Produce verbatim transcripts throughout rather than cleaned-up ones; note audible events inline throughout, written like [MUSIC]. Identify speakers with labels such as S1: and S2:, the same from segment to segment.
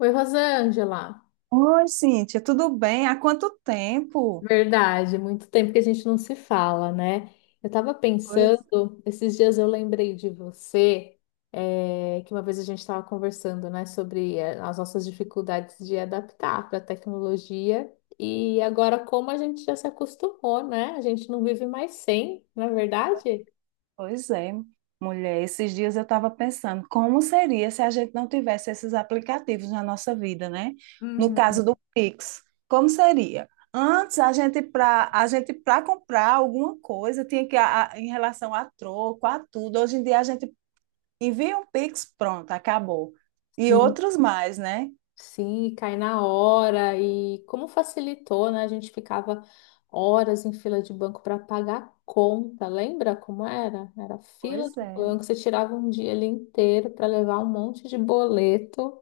S1: Oi, Rosângela.
S2: Oi, Cíntia, tudo bem? Há quanto tempo?
S1: Verdade, muito tempo que a gente não se fala, né? Eu tava
S2: Pois,
S1: pensando, esses dias eu lembrei de você, é, que uma vez a gente estava conversando, né, sobre é, as nossas dificuldades de adaptar para a tecnologia e agora como a gente já se acostumou, né? A gente não vive mais sem, não é verdade?
S2: pois é, mulher. Esses dias eu estava pensando como seria se a gente não tivesse esses aplicativos na nossa vida, né? No
S1: Uhum.
S2: caso do Pix, como seria? Antes a gente para a gente para comprar alguma coisa tinha que a- a- em relação a troco, a tudo. Hoje em dia a gente envia um Pix, pronto, acabou. E
S1: Sim.
S2: outros mais, né?
S1: Sim, e cai na hora e como facilitou, né? A gente ficava horas em fila de banco para pagar conta. Lembra como era? Era fila
S2: Pois
S1: do
S2: é.
S1: banco, você tirava um dia ali inteiro para levar um monte de boleto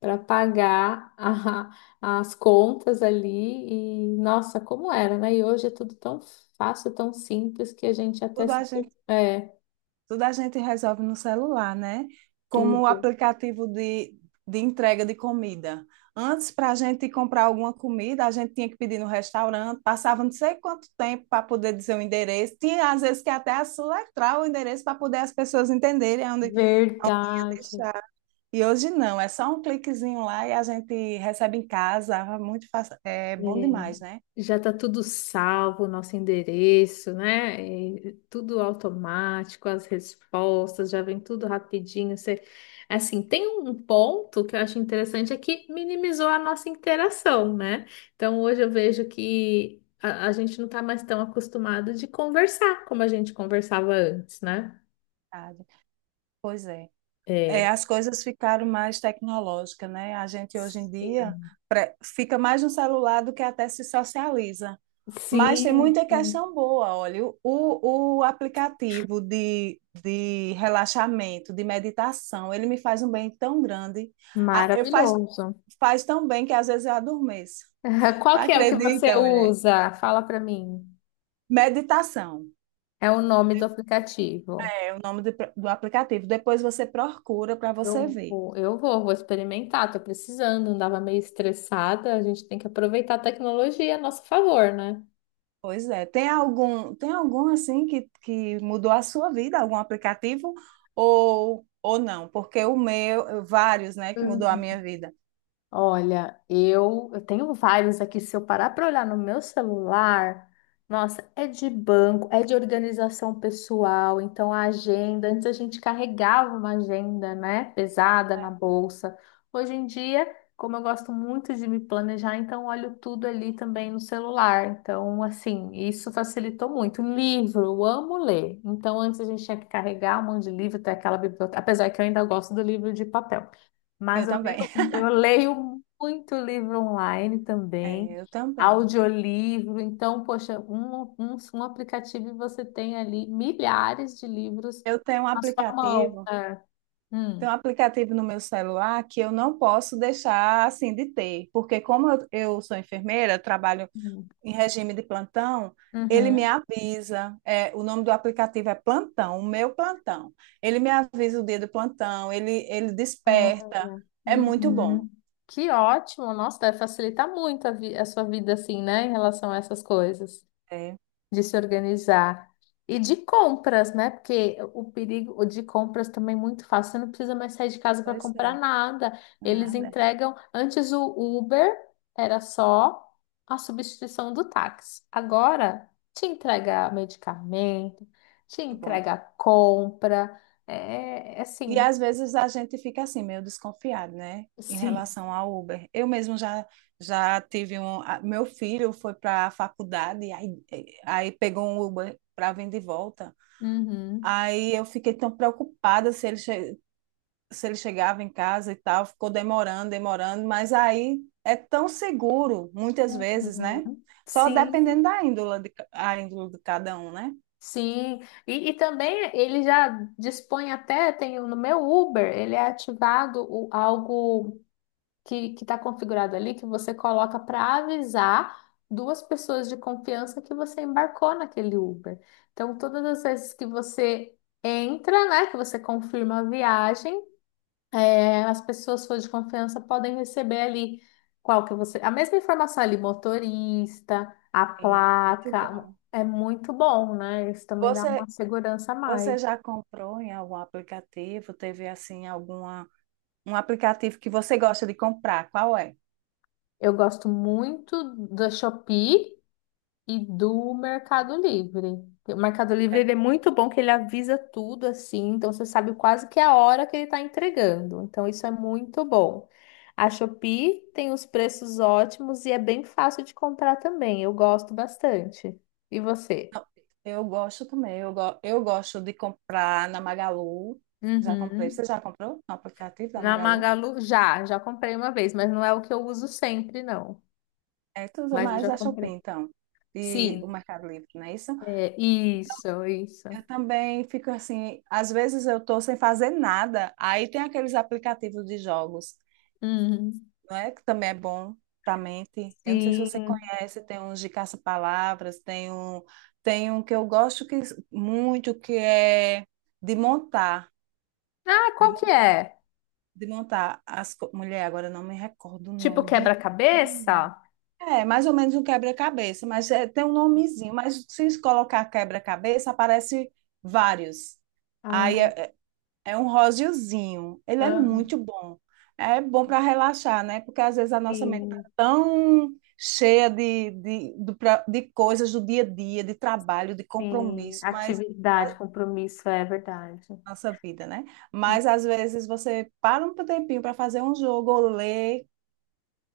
S1: para pagar [LAUGHS] a- as contas ali e nossa, como era, né? E hoje é tudo tão fácil, tão simples que a gente até
S2: Tudo a
S1: se...
S2: gente
S1: É,
S2: Tudo a gente resolve no celular, né? Como o
S1: tudo.
S2: aplicativo de, de entrega de comida. Antes, para a gente comprar alguma comida, a gente tinha que pedir no restaurante, passava não sei quanto tempo para poder dizer o endereço. Tinha, às vezes, que até soletrar o endereço para poder as pessoas entenderem onde, onde ia
S1: Verdade.
S2: deixar. E hoje não, é só um cliquezinho lá e a gente recebe em casa. Muito fácil. É bom demais, né?
S1: Já está tudo salvo, nosso endereço, né? E tudo automático, as respostas já vem tudo rapidinho. Você... Assim, tem um ponto que eu acho interessante é que minimizou a nossa interação, né? Então hoje eu vejo que a, a gente não está mais tão acostumado de conversar como a gente conversava antes, né?
S2: Verdade. Pois é. É,
S1: É.
S2: as coisas ficaram mais tecnológicas, né? A gente hoje em dia
S1: Sim,
S2: pre- fica mais no celular do que até se socializa. Mas tem
S1: sim,
S2: muita questão
S1: sim.
S2: boa, olha, o, o o aplicativo de, de relaxamento, de meditação, ele me faz um bem tão grande. Ah, eu faz,
S1: Maravilhoso.
S2: faz tão bem que às vezes eu adormeço.
S1: [LAUGHS]
S2: [LAUGHS]
S1: Qual que é o que você
S2: Acredita, mulher?
S1: usa? Fala para mim.
S2: Meditação
S1: É o nome do aplicativo.
S2: é o nome do, do aplicativo. Depois você procura para você
S1: Eu
S2: ver.
S1: vou, eu vou, vou experimentar, tô precisando, andava meio estressada, a gente tem que aproveitar a tecnologia a nosso favor, né?
S2: Pois é. Tem algum, tem algum assim que, que mudou a sua vida, algum aplicativo ou, ou não? Porque o meu, vários, né, que mudou a minha vida.
S1: Olha, eu, eu tenho vários aqui. Se eu parar para olhar no meu celular, nossa, é de banco, é de organização pessoal. Então, a agenda, antes a gente carregava uma agenda, né, pesada na bolsa. Hoje em dia, como eu gosto muito de me planejar, então olho tudo ali também no celular. Então, assim, isso facilitou muito. Um livro, eu amo ler. Então, antes a gente tinha que carregar um monte de livro, até aquela biblioteca, apesar que eu ainda gosto do livro de papel.
S2: É.
S1: Mas
S2: Eu
S1: eu leio,
S2: também. [LAUGHS]
S1: eu leio muito livro online também,
S2: É, eu também.
S1: audiolivro. Então, poxa, um, um, um aplicativo e você tem ali milhares de livros
S2: Eu tenho um
S1: na sua mão.
S2: aplicativo,
S1: É. Hum,
S2: tenho um aplicativo no meu celular que eu não posso deixar assim de ter, porque como eu, eu sou enfermeira, eu trabalho
S1: hum,
S2: em regime de plantão, ele me
S1: uhum,
S2: avisa, é, o nome do aplicativo é Plantão, o meu plantão. Ele me avisa o dia do plantão, ele, ele desperta,
S1: olha,
S2: é muito bom.
S1: uhum. Que ótimo! Nossa, deve facilitar muito a, vi- a sua vida assim, né, em relação a essas coisas.
S2: É,
S1: De se organizar. E de compras, né? Porque o perigo de compras também é muito fácil. Você não precisa mais sair de casa para
S2: pois é,
S1: comprar nada. Eles
S2: nada, é
S1: entregam. Antes o Uber era só a substituição do táxi. Agora te entrega medicamento, te
S2: muito bom.
S1: entrega compra. É é
S2: E
S1: assim.
S2: às vezes a gente fica assim, meio desconfiado, né?
S1: [LAUGHS]
S2: Em
S1: Sim.
S2: relação ao Uber. Eu mesmo já, já tive um. a- Meu filho foi para a faculdade, aí, aí pegou um Uber para vir de volta.
S1: Uhum.
S2: Aí eu fiquei tão preocupada se ele, che- se ele chegava em casa e tal, ficou demorando, demorando, mas aí é tão seguro, muitas vezes, né?
S1: Uhum.
S2: Só
S1: Sim.
S2: dependendo da índole de, a índole de cada um, né?
S1: Sim, e, e também ele já dispõe até, tem no meu Uber, ele é ativado o- algo que que está configurado ali, que você coloca para avisar duas pessoas de confiança que você embarcou naquele Uber. Então, todas as vezes que você entra, né, que você confirma a viagem, é, as pessoas suas de confiança podem receber ali qual que você, a mesma informação ali, motorista, a
S2: Sim, muito
S1: placa,
S2: bom.
S1: é muito bom, né? Isso também dá uma
S2: Você,
S1: segurança a mais.
S2: você já comprou em algum aplicativo? Teve, assim, alguma, um aplicativo que você gosta de comprar? Qual é?
S1: Eu gosto muito da Shopee e do Mercado Livre. O Mercado Livre
S2: É,
S1: ele é muito bom que ele avisa tudo assim, então você sabe quase que a hora que ele está entregando. Então isso é muito bom. A Shopee tem os preços ótimos e é bem fácil de comprar também. Eu gosto bastante. E você?
S2: não, eu gosto também. Eu, go- eu gosto de comprar na Magalu. Já comprei.
S1: Uhum.
S2: Você já comprou no aplicativo da
S1: Na
S2: Magalu?
S1: Magalu já, já comprei uma vez, mas não é o que eu uso sempre, não.
S2: É, tu usa
S1: Mas eu
S2: mais
S1: já
S2: a Shopee,
S1: comprei.
S2: então, e
S1: Sim,
S2: o Mercado Livre, não é isso?
S1: é isso, isso.
S2: Eu também fico assim, às vezes eu tô sem fazer nada, aí tem aqueles aplicativos de jogos,
S1: Uhum.
S2: não é? Que também é bom pra mente. Eu não sei se você
S1: Sim.
S2: conhece, tem uns de caça-palavras, tem um, tem um que eu gosto que, muito, que é de montar,
S1: Ah,
S2: de,
S1: qual que
S2: mon-
S1: é?
S2: de montar as... co- mulher, agora eu não me recordo o
S1: Tipo
S2: nome de...
S1: quebra-cabeça?
S2: É, mais ou menos um quebra-cabeça, mas é, tem um nomezinho. Mas se colocar quebra-cabeça, aparece vários. Aí
S1: Ah,
S2: é, é um rosiozinho. Ele é
S1: aham.
S2: muito bom. É bom para relaxar, né? Porque às vezes a nossa mente tá
S1: Sim,
S2: tão cheia de, de, do pra- de coisas do dia a dia, de trabalho, de
S1: sim.
S2: compromisso, mas
S1: Atividade, compromisso, é verdade.
S2: nossa vida, né?
S1: Hum.
S2: Mas às vezes você para um tempinho para fazer um jogo ou ler,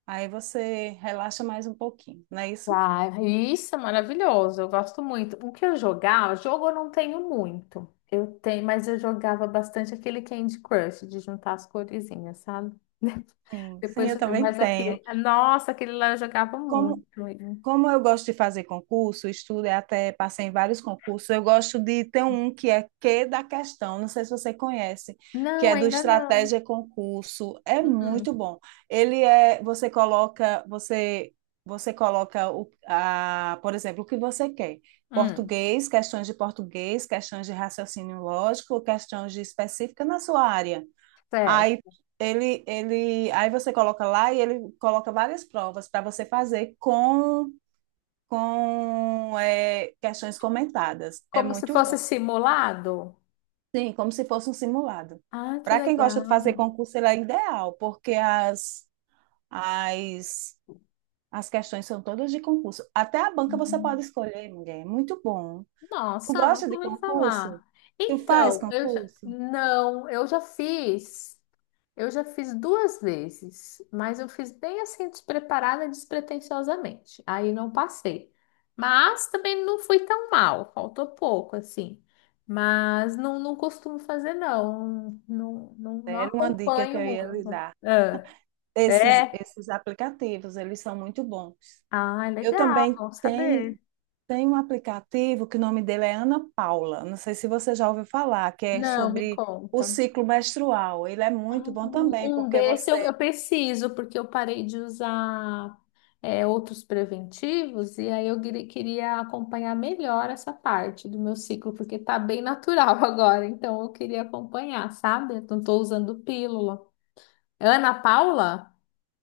S2: aí você relaxa mais um pouquinho, não é isso?
S1: Ah, isso é maravilhoso, eu gosto muito. O que eu jogava, jogo eu não tenho muito. Eu tenho, mas eu jogava bastante aquele Candy Crush, de juntar as coresinhas, sabe? [LAUGHS]
S2: Sim, sim,
S1: Depois
S2: eu
S1: eu tenho,
S2: também
S1: mas
S2: tenho.
S1: aquele, nossa, aquele lá eu jogava muito.
S2: Como, como eu gosto de fazer concurso, estudo e até passei em vários concursos, eu gosto de ter um que é que da questão, não sei se você conhece, que
S1: Não,
S2: é do
S1: ainda não.
S2: Estratégia Concurso. É muito
S1: Hum,
S2: bom. Ele é, você coloca, você você coloca o, a, por exemplo, o que você quer.
S1: hum,
S2: Português, questões de português, questões de raciocínio lógico, questões de específica na sua área. Aí
S1: certo.
S2: ele, ele, aí você coloca lá e ele coloca várias provas para você fazer com, com é, questões comentadas. É
S1: Como se
S2: muito bom.
S1: fosse simulado?
S2: Sim, como se fosse um simulado.
S1: Ah, que
S2: Para quem gosta de fazer
S1: legal.
S2: concurso, ele é ideal, porque as, as, as questões são todas de concurso. Até a banca você pode
S1: Uhum.
S2: escolher, mulher. É muito bom. Tu
S1: Nossa,
S2: gosta
S1: nunca
S2: de
S1: ouvi
S2: concurso?
S1: falar.
S2: Tu faz
S1: Então, eu já...
S2: concurso?
S1: Não, eu já fiz. Eu já fiz duas vezes, mas eu fiz bem assim, despreparada, despretensiosamente. Aí não passei. Mas também não fui tão mal, faltou pouco, assim. Mas não, não costumo fazer, não. Não, não, não
S2: Era uma dica que
S1: acompanho
S2: eu ia lhe
S1: muito.
S2: dar.
S1: Ah,
S2: Esses,
S1: é?
S2: esses aplicativos, eles são muito bons.
S1: Ah,
S2: Eu
S1: legal,
S2: também
S1: bom
S2: tenho,
S1: saber.
S2: tenho um aplicativo que o nome dele é Ana Paula. Não sei se você já ouviu falar, que é
S1: Não, me
S2: sobre o
S1: conta.
S2: ciclo menstrual. Ele é
S1: Ah,
S2: muito bom também,
S1: um
S2: porque
S1: desse eu,
S2: você
S1: eu preciso, porque eu parei de usar é, outros preventivos, e aí eu queri- queria acompanhar melhor essa parte do meu ciclo, porque tá bem natural [LAUGHS] agora, então eu queria acompanhar, sabe? Eu não tô usando pílula. Ana Paula?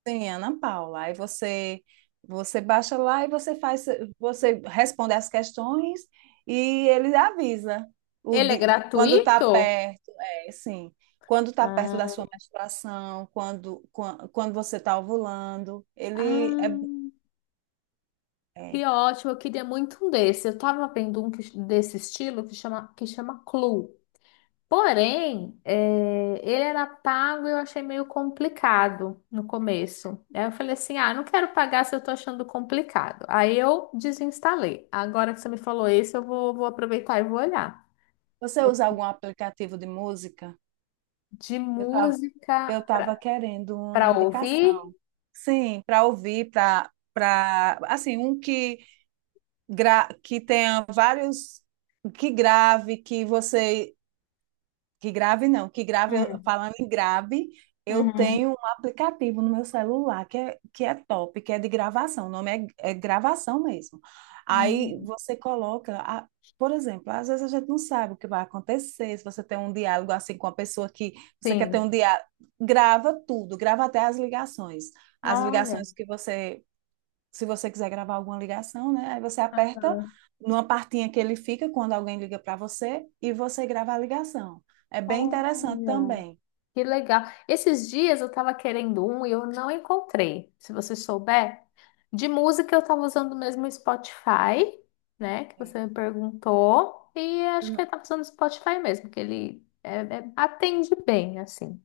S2: tem Ana Paula. Aí você você baixa lá e você faz, você responde as questões e ele avisa o
S1: Ele é
S2: di- quando está
S1: gratuito?
S2: perto, é, sim, quando está perto da
S1: Ah,
S2: sua menstruação, quando, quan- quando você está ovulando. Ele é,
S1: ah,
S2: é,
S1: que ótimo, eu queria muito um desse. Eu tava vendo um que- desse estilo que chama, que chama Clue. Porém, eh, ele era pago e eu achei meio complicado no começo. Aí eu falei assim: ah, não quero pagar se eu tô achando complicado. Aí eu desinstalei. Agora que você me falou isso, eu vou, vou aproveitar e vou olhar.
S2: você usa algum aplicativo de música?
S1: De
S2: Eu tava,
S1: música
S2: eu tava querendo uma
S1: para ouvir?
S2: indicação. Sim, para ouvir, para para assim, um que gra, que tenha vários que grave, que você que grave não, que grave, eu-
S1: Hum,
S2: falando em grave, eu tenho
S1: uhum.
S2: um aplicativo no meu celular que é, que é top, que é de gravação, o nome é, é gravação mesmo. Aí
S1: Hum,
S2: você coloca, a- por exemplo, às vezes a gente não sabe o que vai acontecer, se você tem um diálogo assim com a pessoa que você quer ter um
S1: sim.
S2: diálogo, grava tudo, grava até as ligações, as
S1: Olha,
S2: ligações que você se você quiser gravar alguma ligação, né? Aí você aperta numa partinha que ele fica quando alguém liga para você e você grava a ligação. É bem interessante
S1: olha.
S2: também.
S1: Que legal. Esses dias eu tava querendo um e eu não encontrei. Se você souber, de música eu tava usando mesmo o Spotify, né? Que
S2: Sim.
S1: você me perguntou. E
S2: Eu
S1: acho que
S2: não,
S1: eu tava usando o Spotify mesmo, que ele é- é- atende bem, assim.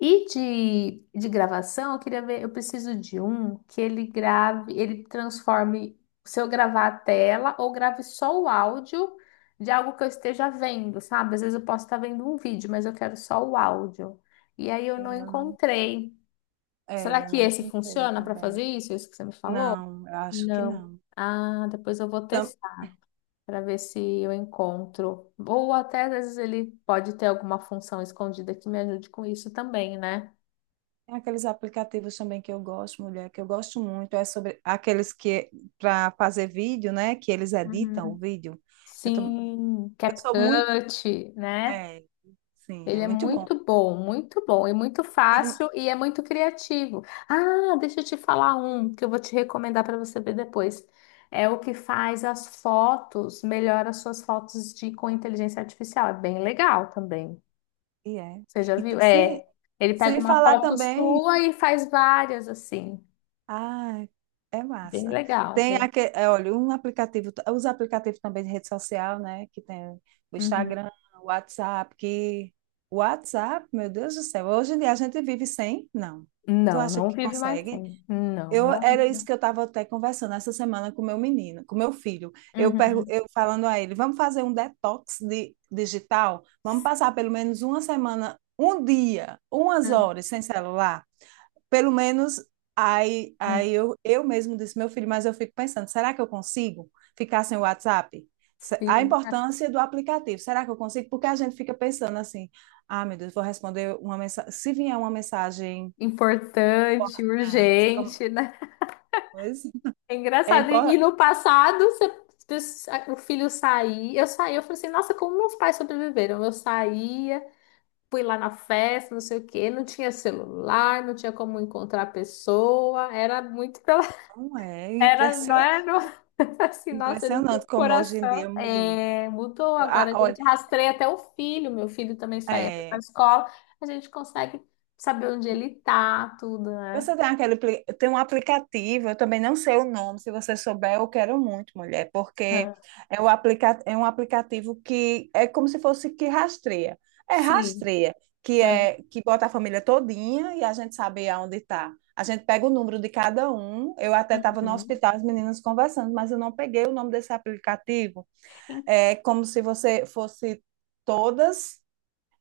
S1: E de, de gravação, eu queria ver, eu preciso de um que ele grave, ele transforme, se eu gravar a tela ou grave só o áudio de algo que eu esteja vendo, sabe? Às vezes eu posso estar vendo um vídeo, mas eu quero só o áudio. E aí eu não
S2: eu não,
S1: encontrei. Será
S2: é, eu
S1: que
S2: não
S1: esse
S2: encontrei
S1: funciona para fazer
S2: também.
S1: isso? Isso que você me falou?
S2: Não, eu acho que
S1: Não.
S2: não.
S1: Ah, depois eu vou
S2: Tam-
S1: testar para ver se eu encontro. Ou até às vezes ele pode ter alguma função escondida que me ajude com isso também, né?
S2: Tem aqueles aplicativos também que eu gosto, mulher, que eu gosto muito, é sobre aqueles que para fazer vídeo, né? Que eles editam o
S1: Uhum.
S2: vídeo. Eu, tam-
S1: Sim,
S2: eu sou muito.
S1: CapCut, né?
S2: É, sim, é
S1: Ele é
S2: muito bom.
S1: muito bom, muito bom e muito
S2: Tira um-
S1: fácil e é muito criativo. Ah, deixa eu te falar um que eu vou te recomendar para você ver depois. É o que faz as fotos, melhora as suas fotos de com inteligência artificial. É bem legal também.
S2: E é.
S1: Você já
S2: E, t-
S1: viu?
S2: sim,
S1: É, ele pega
S2: sem
S1: uma
S2: falar
S1: foto
S2: também,
S1: sua e faz várias assim.
S2: ah, é
S1: Bem
S2: massa.
S1: legal,
S2: Tem
S1: bem.
S2: aquele, olha, um aplicativo, os aplicativos também de rede social, né? Que tem o
S1: Uhum.
S2: Instagram, o WhatsApp, que o WhatsApp, meu Deus do céu, hoje em dia a gente vive sem? Não. Tu
S1: Não,
S2: acha
S1: não
S2: que
S1: vive mais
S2: consegue?
S1: sem. Não,
S2: Eu era isso
S1: não.
S2: que eu estava até conversando essa semana com meu menino, com meu filho. Eu pergu- eu falando a ele, vamos fazer um detox de, digital? Vamos passar pelo menos uma semana, um dia, umas
S1: Uhum.
S2: horas sem celular? Pelo menos aí, aí eu, eu mesmo disse, meu filho, mas eu fico pensando, será que eu consigo ficar sem o WhatsApp? Se- A
S1: Sim,
S2: importância do aplicativo, será que eu consigo? Porque a gente fica pensando assim, ah, meu Deus, vou responder uma mensagem, se vier uma mensagem
S1: importante,
S2: importante, como...
S1: urgente, né?
S2: Pois
S1: É
S2: é,
S1: engraçado. E
S2: impor-
S1: e no passado, você- o filho saía, eu saía, eu falei assim, nossa, como meus pais sobreviveram? Eu saía, fui lá na festa, não sei o quê, não tinha celular, não tinha como encontrar a pessoa, era muito pela...
S2: não
S1: [LAUGHS]
S2: é
S1: Era, não era,
S2: impressionante,
S1: não- [LAUGHS] assim, nossa, ele tinha
S2: impressionante
S1: um
S2: como hoje em
S1: coração.
S2: dia mudou.
S1: É, mudou,
S2: Ah,
S1: agora a
S2: olha,
S1: gente rastreia até o filho, meu filho também saía para a
S2: é,
S1: escola, a gente consegue saber onde ele tá, tudo, né?
S2: você tem aquele, apli- tem um aplicativo, eu também não sei o nome, se você souber, eu quero muito, mulher, porque é, o aplica, é um aplicativo que é como se fosse que rastreia. É
S1: Sim.
S2: rastreia, que
S1: Uhum.
S2: é que bota a família todinha e a gente sabe aonde está. A gente pega o número de cada um. Eu até estava no
S1: Uhum.
S2: hospital, as meninas conversando, mas eu não peguei o nome desse aplicativo.
S1: Sim,
S2: É como se você fosse todas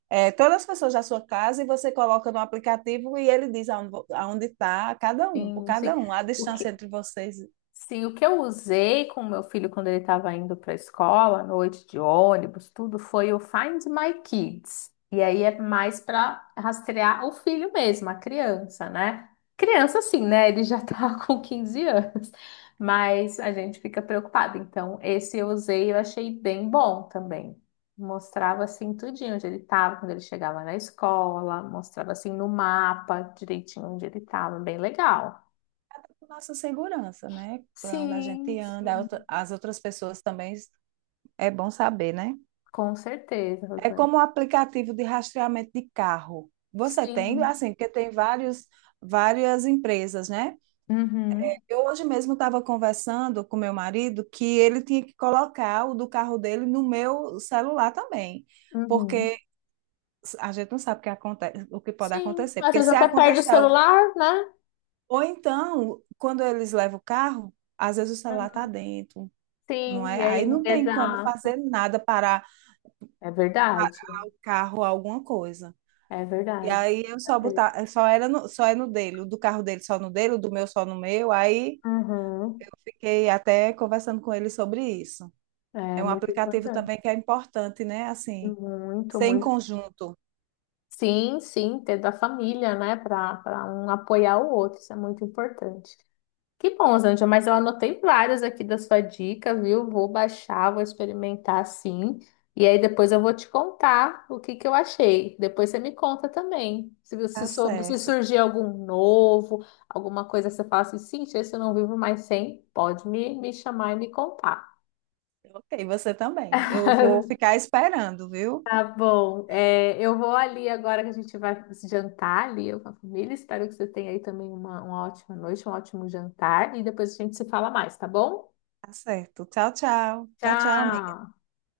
S2: é, todas as pessoas da sua casa e você coloca no aplicativo e ele diz aonde está cada um, por
S1: sim. Sim.
S2: cada um, a
S1: O
S2: distância
S1: que,
S2: entre vocês,
S1: sim, o que eu usei com o meu filho quando ele estava indo para a escola, à noite de ônibus, tudo foi o Find My Kids. E aí é mais para rastrear o filho mesmo, a criança, né? Criança, sim, né? Ele já tá [LAUGHS] com quinze anos, mas a gente fica preocupado. Então, esse eu usei, e eu achei bem bom também. Mostrava assim tudinho onde ele estava quando ele chegava na escola, mostrava assim no mapa direitinho onde ele estava, bem legal.
S2: nossa segurança, né? Para onde a
S1: Sim,
S2: gente anda,
S1: sim.
S2: as outras pessoas também é bom saber, né?
S1: Com certeza,
S2: É
S1: Rosane.
S2: como um aplicativo de rastreamento de carro. Você tem,
S1: Sim.
S2: assim, porque tem vários, várias empresas, né?
S1: Uhum,
S2: Eu hoje mesmo estava conversando com meu marido que ele tinha que colocar o do carro dele no meu celular também porque
S1: uhum.
S2: a gente não sabe o que acontece, o que pode
S1: Sim.
S2: acontecer.
S1: Às
S2: Porque
S1: vezes
S2: se
S1: até perde o
S2: acontecer algo,
S1: celular, né?
S2: ou então, quando eles levam o carro, às vezes o celular está
S1: Uhum.
S2: dentro, não
S1: Sim,
S2: é?
S1: e
S2: Aí
S1: aí não.
S2: não tem como
S1: Exato.
S2: fazer nada para
S1: É verdade.
S2: o carro alguma coisa.
S1: É
S2: E
S1: verdade.
S2: aí eu
S1: Com
S2: só
S1: certeza.
S2: botar, só era no, só é no dele, o do carro dele só no dele, o do meu só no meu. Aí eu
S1: Uhum.
S2: fiquei até conversando com ele sobre isso.
S1: É
S2: É um
S1: muito
S2: aplicativo
S1: importante.
S2: também que é importante, né? Assim,
S1: Muito,
S2: ser em
S1: muito.
S2: conjunto.
S1: Sim, sim, ter da família, né? Para para um apoiar o outro, isso é muito importante. Que bom, Zândia, mas eu anotei várias aqui da sua dica, viu? Vou baixar, vou experimentar sim. E aí depois eu vou te contar o que que eu achei. Depois você me conta também. Se, se,
S2: Tá
S1: sou- se
S2: certo.
S1: surgir algum novo, alguma coisa que você fala assim, sim, esse eu não vivo mais sem, pode me, me chamar e me contar.
S2: Ok, você também. Eu vou
S1: [LAUGHS]
S2: ficar esperando, viu?
S1: Tá bom. É, eu vou ali agora que a gente vai jantar ali, eu com a família. Espero que você tenha aí também uma uma ótima noite, um ótimo jantar. E depois a gente se fala mais, tá bom?
S2: Tá certo. Tchau, tchau. Tchau, tchau, amiga.
S1: Tchau!